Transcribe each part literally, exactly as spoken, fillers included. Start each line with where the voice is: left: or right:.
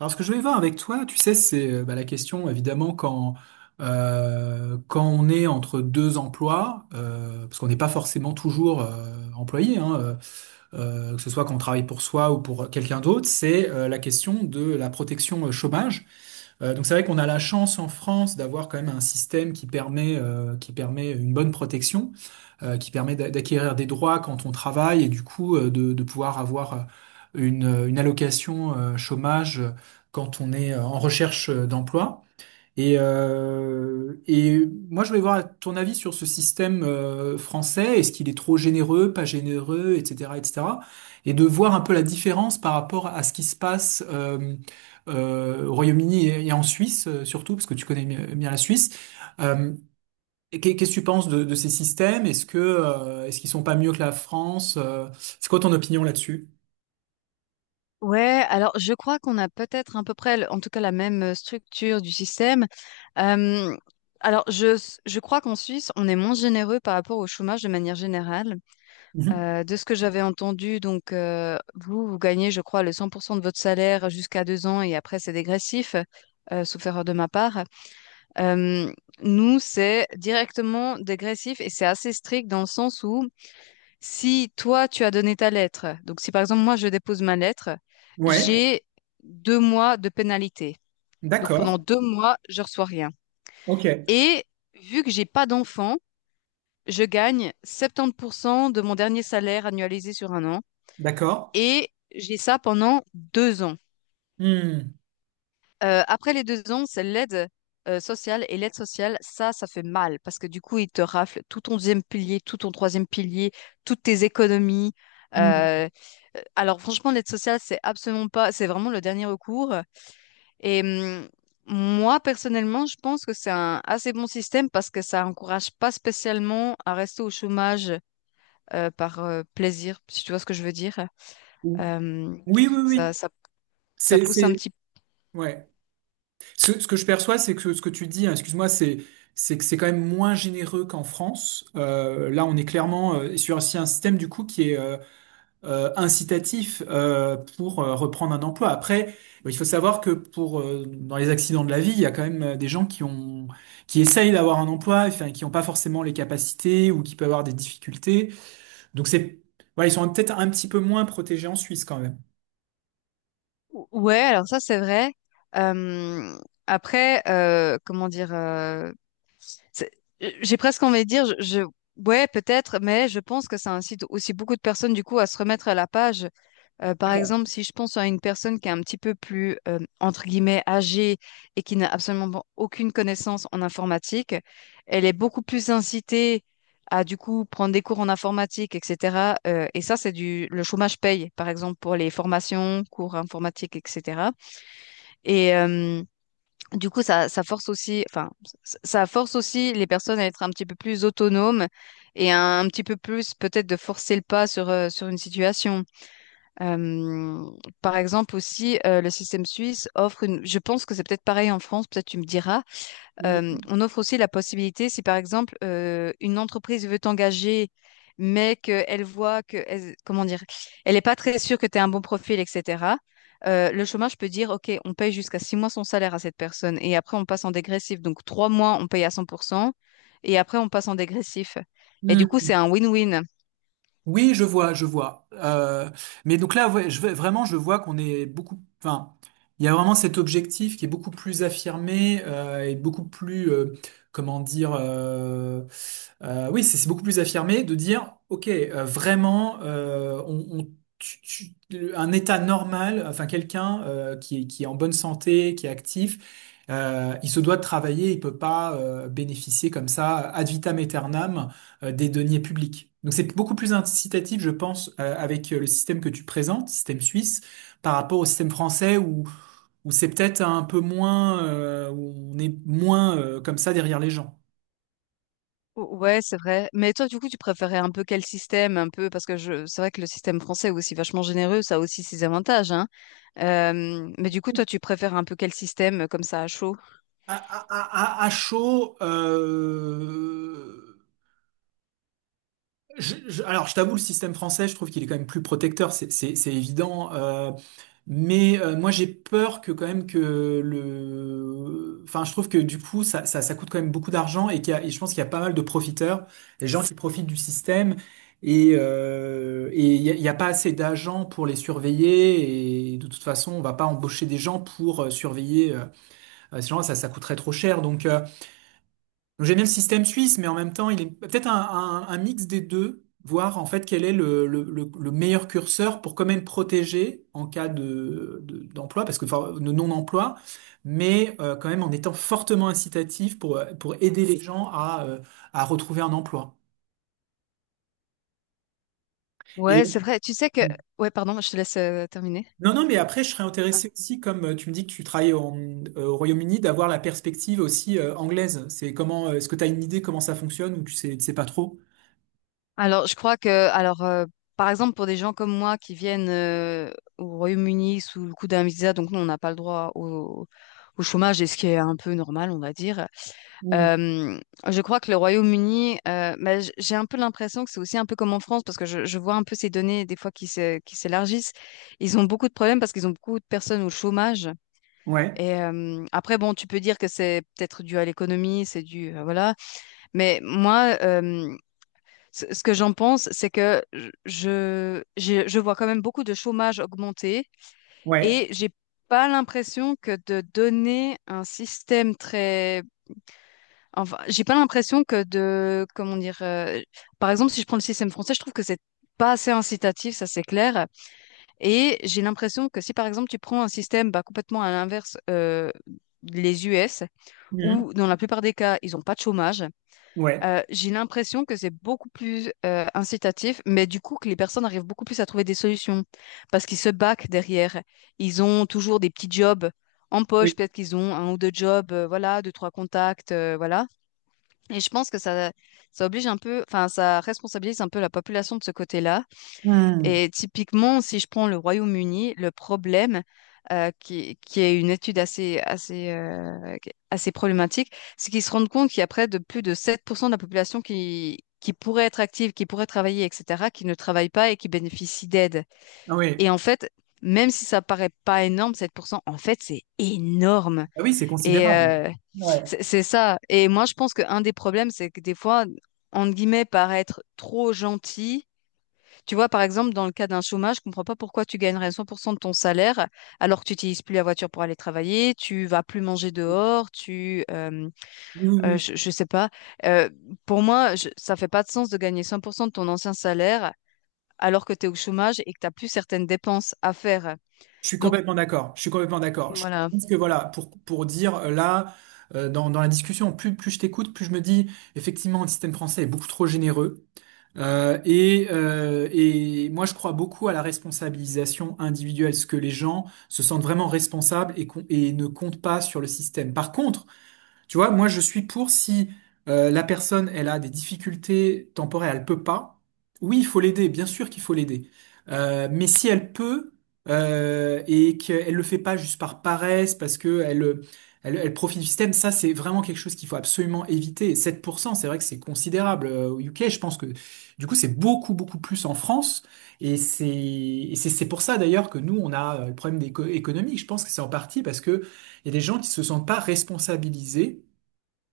right: Alors, ce que je voulais voir avec toi, tu sais, c'est euh, bah, la question, évidemment, quand, euh, quand on est entre deux emplois, euh, parce qu'on n'est pas forcément toujours euh, employé, hein, euh, euh, que ce soit quand on travaille pour soi ou pour quelqu'un d'autre, c'est euh, la question de la protection euh, chômage. Euh, donc c'est vrai qu'on a la chance en France d'avoir quand même un système qui permet, euh, qui permet une bonne protection, euh, qui permet d'a- d'acquérir des droits quand on travaille et du coup euh, de, de pouvoir avoir euh, une, une allocation euh, chômage euh, quand on est euh, en recherche euh, d'emploi. Et, euh, et moi, je voulais voir ton avis sur ce système euh, français. Est-ce qu'il est trop généreux, pas généreux, et cetera, et cetera. Et cetera. Et de voir un peu la différence par rapport à ce qui se passe euh, euh, au Royaume-Uni et, et en Suisse, euh, surtout, parce que tu connais bien bien la Suisse. Euh, et qu'est- qu'est-ce que tu penses de, de ces systèmes? Est-ce que euh, est-ce qu'ils sont pas mieux que la France? Euh, c'est quoi ton opinion là-dessus?
left: Ouais, alors je crois qu'on a peut-être à peu près, le- en tout cas, la même euh, structure du système. Euh, alors je, je crois qu'en Suisse, on est moins généreux par rapport au chômage de manière générale.
right: Mhm.
left: Euh, de ce que j'avais entendu, donc euh, vous, vous gagnez, je crois, le cent pour cent de votre salaire jusqu'à deux ans et après c'est dégressif, euh, sauf erreur de ma part. Euh, Nous, c'est directement dégressif et c'est assez strict dans le sens où si toi, tu as donné ta lettre, donc si par exemple moi, je dépose ma lettre,
right: Ouais,
left: j'ai deux mois de pénalité. Donc pendant
right: d'accord.
left: deux mois, je reçois rien.
right: Ok,
left: Et vu que j'ai pas d'enfant, je gagne septante pour cent de mon dernier salaire annualisé sur un an
right: d'accord.
left: et j'ai ça pendant deux ans.
right: Hmm.
left: Euh, après les deux ans, c'est l'aide euh, sociale. Et l'aide sociale, ça, ça fait mal parce que du coup, ils te raflent tout ton deuxième pilier, tout ton troisième pilier, toutes tes économies.
right: Hmm.
left: Euh, euh, alors franchement, l'aide sociale, c'est absolument pas, c'est vraiment le dernier recours. Et hum, moi, personnellement, je pense que c'est un assez bon système parce que ça encourage pas spécialement à rester au chômage euh, par euh, plaisir, si tu vois ce que je veux dire. Euh,
right: Oui, oui,
left: ça,
right: oui.
left: ça, Ça
right: C'est,
left: pousse un
right: c'est,
left: petit.
right: ouais. Ce, ce que je perçois, c'est que ce que tu dis, hein, excuse-moi, c'est, c'est que c'est quand même moins généreux qu'en France. Euh, là, on est clairement euh, sur aussi un système du coup qui est euh, euh, incitatif euh, pour euh, reprendre un emploi. Après, il faut savoir que pour euh, dans les accidents de la vie, il y a quand même euh, des gens qui ont, qui essayent d'avoir un emploi, enfin, qui n'ont pas forcément les capacités ou qui peuvent avoir des difficultés. Donc c'est, voilà, ils sont peut-être un petit peu moins protégés en Suisse quand même.
left: Ou- Ouais, alors ça c'est vrai. Euh, après, euh, comment dire, euh, c'est- j'ai presque envie de dire, je, je- ouais peut-être, mais je pense que ça incite aussi beaucoup de personnes du coup à se remettre à la page. Euh, par
right: D'accord.
left: exemple, si je pense à une personne qui est un petit peu plus euh, entre guillemets âgée et qui n'a absolument pas- aucune connaissance en informatique, elle est beaucoup plus incitée à du coup prendre des cours en informatique, et cetera. Euh, et ça c'est du le chômage paye par exemple pour les formations, cours informatiques, et cetera. Et euh, du coup, ça, ça force aussi, enfin, ça ça force aussi les personnes à être un petit peu plus autonomes et un, un petit peu plus peut-être de forcer le pas sur, euh, sur une situation. Euh, Par exemple aussi, euh, le système suisse offre une, je pense que c'est peut-être pareil en France, peut-être tu me diras, euh, on offre aussi la possibilité, si par exemple euh, une entreprise veut t'engager, mais qu'elle voit que, elle- comment dire, elle n'est pas très sûre que tu as un bon profil, et cetera euh, Le chômage peut dire, OK, on paye jusqu'à six mois son salaire à cette personne et après on passe en dégressif. Donc trois mois, on paye à cent pour cent et après on passe en dégressif. Et du coup, c'est un win-win.
right: Oui, je vois, je vois. Euh, mais donc là, ouais, je, vais- vraiment, je vois qu'on est beaucoup. Enfin, il y a vraiment cet objectif qui est beaucoup plus affirmé euh, et beaucoup plus, euh, comment dire, euh, euh, oui, c'est c'est beaucoup plus affirmé de dire, ok, euh, vraiment, euh, on, on- tu- tu- un état normal, enfin quelqu'un euh, qui est, qui est en bonne santé, qui est actif, euh, il se doit de travailler, il peut pas euh, bénéficier comme ça ad vitam aeternam euh, des deniers publics. Donc c'est beaucoup plus incitatif, je pense, euh, avec euh, le système que tu présentes, système suisse, par rapport au système français où, où c'est peut-être un peu moins, euh, où on est moins euh, comme ça derrière les gens.
left: Ou- Ouais, c'est vrai. Mais toi, du coup, tu préférais un peu quel système, un peu, parce que je, c'est vrai que le système français est aussi vachement généreux, ça a aussi ses avantages, hein. Euh, mais du coup, toi, tu préfères un peu quel système, euh, comme ça, à chaud?
right: À, à, à, à chaud, euh, je- je- alors je t'avoue, le système français, je trouve qu'il est quand même plus protecteur, c'est c'est- c'est évident. Euh, Mais euh, moi j'ai peur que quand même que le, enfin je trouve que du coup ça, ça, ça coûte quand même beaucoup d'argent et, qu'il y a- et je pense qu'il y a pas mal de profiteurs, des gens qui profitent du système et euh, et il y a, il y a pas assez d'agents pour les surveiller et de toute façon on va pas embaucher des gens pour euh, surveiller euh, ces gens ça ça coûterait trop cher donc. euh, donc, J'aime bien le système suisse, mais en même temps, il est peut-être un, un- un mix des deux, voir en fait quel est le, le- le- le meilleur curseur pour quand même protéger en cas de, de- d'emploi, parce que enfin, de non-emploi, mais euh, quand même en étant fortement incitatif pour, euh, pour aider les gens à, euh, à retrouver un emploi.
left: Ouais, c'est
right: Et
left: vrai. Tu sais que, ouais, pardon, je te laisse euh, terminer.
right: non, non, mais après, je serais intéressé aussi, comme euh, tu me dis que tu travailles en- euh, au Royaume-Uni, d'avoir la perspective aussi euh, anglaise. C'est comment, euh, est-ce que tu as une idée comment ça fonctionne ou tu sais, tu sais pas trop?
left: Alors, je crois que, alors, euh, par exemple, pour des gens comme moi qui viennent euh, au Royaume-Uni sous le coup d'un visa, donc nous, on n'a pas le droit au, au chômage, et ce qui est un peu normal, on va dire.
right: Mm.
left: Euh, je crois que le Royaume-Uni, euh, bah, j- j'ai un peu l'impression que c'est aussi un peu comme en France, parce que je, je vois un peu ces données des fois qui se, qui s'élargissent. Ils ont beaucoup de problèmes parce qu'ils ont beaucoup de personnes au chômage.
right: Ouais,
left: Et euh, après, bon, tu peux dire que c'est peut-être dû à l'économie, c'est dû, euh, voilà. Mais moi, euh, ce ce que j'en pense, c'est que je, je, je vois quand même beaucoup de chômage augmenter et
right: ouais.
left: j'ai pas l'impression que de donner un système très... Enfin, j'ai pas l'impression que de... Comment dire... euh, Par exemple, si je prends le système français, je trouve que c'est pas assez incitatif, ça c'est clair. Et j'ai l'impression que si par exemple tu prends un système bah, complètement à l'inverse, euh, les U S, où dans la plupart des cas, ils ont pas de chômage,
right: Ouais.
left: euh, j'ai l'impression que c'est beaucoup plus euh, incitatif, mais du coup que les personnes arrivent beaucoup plus à trouver des solutions parce qu'ils se baquent derrière. Ils ont toujours des petits jobs en poche,
right: Oui.
left: peut-être qu'ils ont un ou deux jobs, euh, voilà, deux, trois contacts, euh, voilà. Et je pense que ça, ça oblige un peu, enfin, ça responsabilise un peu la population de ce côté-là.
right: Hmm.
left: Et typiquement, si je prends le Royaume-Uni, le problème, euh, qui, qui est une étude assez, assez, euh, qui- assez problématique, c'est qu'ils se rendent compte qu'il y a près de plus de sept pour cent de la population qui, qui pourrait être active, qui pourrait travailler, et cetera, qui ne travaille pas et qui bénéficie d'aide.
right: Ah oui.
left: Et en fait, même si ça paraît pas énorme, sept pour cent, en fait, c'est énorme.
right: Ah oui, c'est
left: Et
right: considérable.
left: euh,
right: Ouais.
left: c'est c'est ça. Et moi, je pense qu'un des problèmes, c'est que des fois, entre guillemets, paraître trop gentil tu vois, par exemple, dans le cas d'un chômage, je comprends pas pourquoi tu gagnerais cent pour cent de ton salaire alors que tu n'utilises plus la voiture pour aller travailler, tu vas plus manger dehors, tu, euh,
right: Oui, oui,
left: euh,
right: oui.
left: je, je sais pas. Euh, pour moi, je- ça fait pas de sens de gagner cent pour cent de ton ancien salaire alors que tu es au chômage et que t'as plus certaines dépenses à faire.
right: Je suis
left: Donc
right: complètement d'accord. Je suis complètement d'accord. Je
left: voilà,
right: pense que voilà, pour, pour dire euh, là, euh, dans, dans la discussion, plus, plus je t'écoute, plus je me dis, effectivement, le système français est beaucoup trop généreux. Euh, et, euh, et moi, je crois beaucoup à la responsabilisation individuelle, ce que les gens se sentent vraiment responsables et, qu'on- et ne comptent pas sur le système. Par contre, tu vois, moi je suis pour si euh, la personne elle a des difficultés temporaires, elle peut pas. Oui, il faut l'aider, bien sûr qu'il faut l'aider. Euh, mais si elle peut euh, et qu'elle le fait pas juste par paresse, parce que elle, euh, elle, elle profite du système, ça c'est vraiment quelque chose qu'il faut absolument éviter. Et sept pour cent, c'est vrai que c'est considérable. Euh, Au U K, je pense que du coup c'est beaucoup beaucoup plus en France. Et c'est et c'est c'est pour ça d'ailleurs que nous on a euh, le problème d'éco- économique. Je pense que c'est en partie parce que il y a des gens qui se sentent pas responsabilisés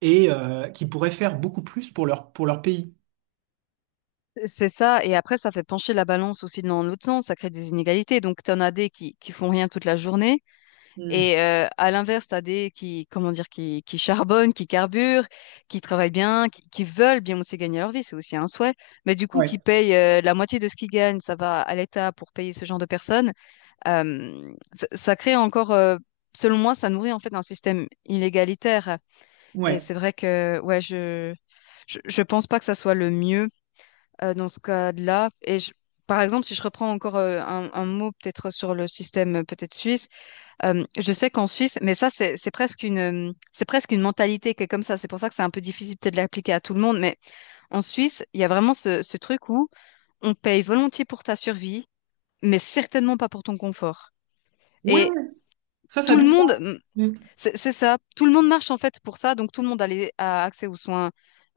right: et euh, qui pourraient faire beaucoup plus pour leur, pour leur pays.
left: c'est ça. Et après, ça fait pencher la balance aussi dans l'autre sens, ça crée des inégalités. Donc, tu en as des qui, qui font rien toute la journée.
right: Hmm.
left: Et euh, à l'inverse, t'as des qui, comment dire, qui, qui charbonnent, qui carburent, qui travaillent bien, qui, qui veulent bien aussi gagner leur vie, c'est aussi un souhait. Mais du coup, qui
right: Ouais,
left: payent euh, la moitié de ce qu'ils gagnent, ça va à l'État pour payer ce genre de personnes. Euh, ça, ça crée encore, euh, selon moi, ça nourrit en fait un système inégalitaire. Et
right: ouais.
left: c'est vrai que, ouais, je, je, je pense pas que ça soit le mieux euh, dans ce cas-là. Et je- par exemple, si je reprends encore euh, un, un mot peut-être sur le système euh, peut-être suisse. Euh, je sais qu'en Suisse, mais ça, c'est c'est presque une, euh, c'est presque une mentalité qui est comme ça. C'est pour ça que c'est un peu difficile peut-être de l'appliquer à tout le monde. Mais en Suisse, il y a vraiment ce, ce truc où on paye volontiers pour ta survie, mais certainement pas pour ton confort.
right: Ouais, ouais.
left: Et
right: ça, ça a
left: tout
right: du
left: le
right: sens.
left: monde,
right: Mm.
left: c'est c'est ça. Tout le monde marche en fait pour ça, donc tout le monde a, les- a accès aux soins,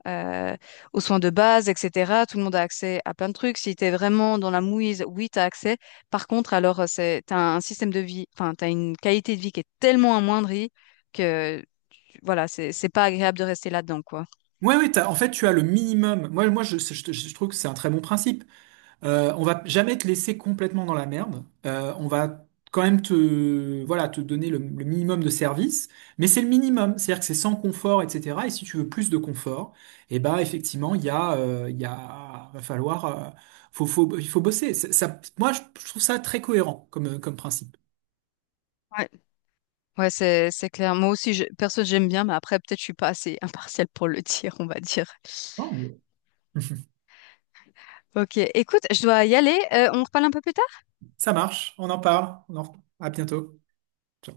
left: euh, aux soins de base, et cetera. Tout le monde a accès à plein de trucs. Si tu es vraiment dans la mouise, oui, tu as accès. Par contre, alors, euh, c'est, t'as un système de vie, enfin, tu as une qualité de vie qui est tellement amoindrie que, tu- voilà, c'est c'est pas agréable de rester là-dedans, quoi.
right: Ouais, ouais, t'as- en fait, tu as le minimum. Moi, moi je, je- je trouve que c'est un très bon principe. Euh, on va jamais te laisser complètement dans la merde. Euh, on va quand même te, voilà, te donner le, le minimum de service, mais c'est le minimum, c'est-à-dire que c'est sans confort, et cetera. Et si tu veux plus de confort, eh ben effectivement, il y a, euh, il y a, va falloir, euh, faut, faut, il faut bosser. C'est- Ça, moi, je je trouve ça très cohérent comme, comme principe.
left: Ouais. Ouais, c'est c'est clair. Moi aussi, je, perso, j'aime bien, mais après, peut-être je suis pas assez impartiale pour le dire, on va dire.
right: Oh, mais-
left: Ok, écoute, je dois y aller. Euh, on reparle un peu plus tard?
right: Ça marche, on en parle. On en... À bientôt. Ciao.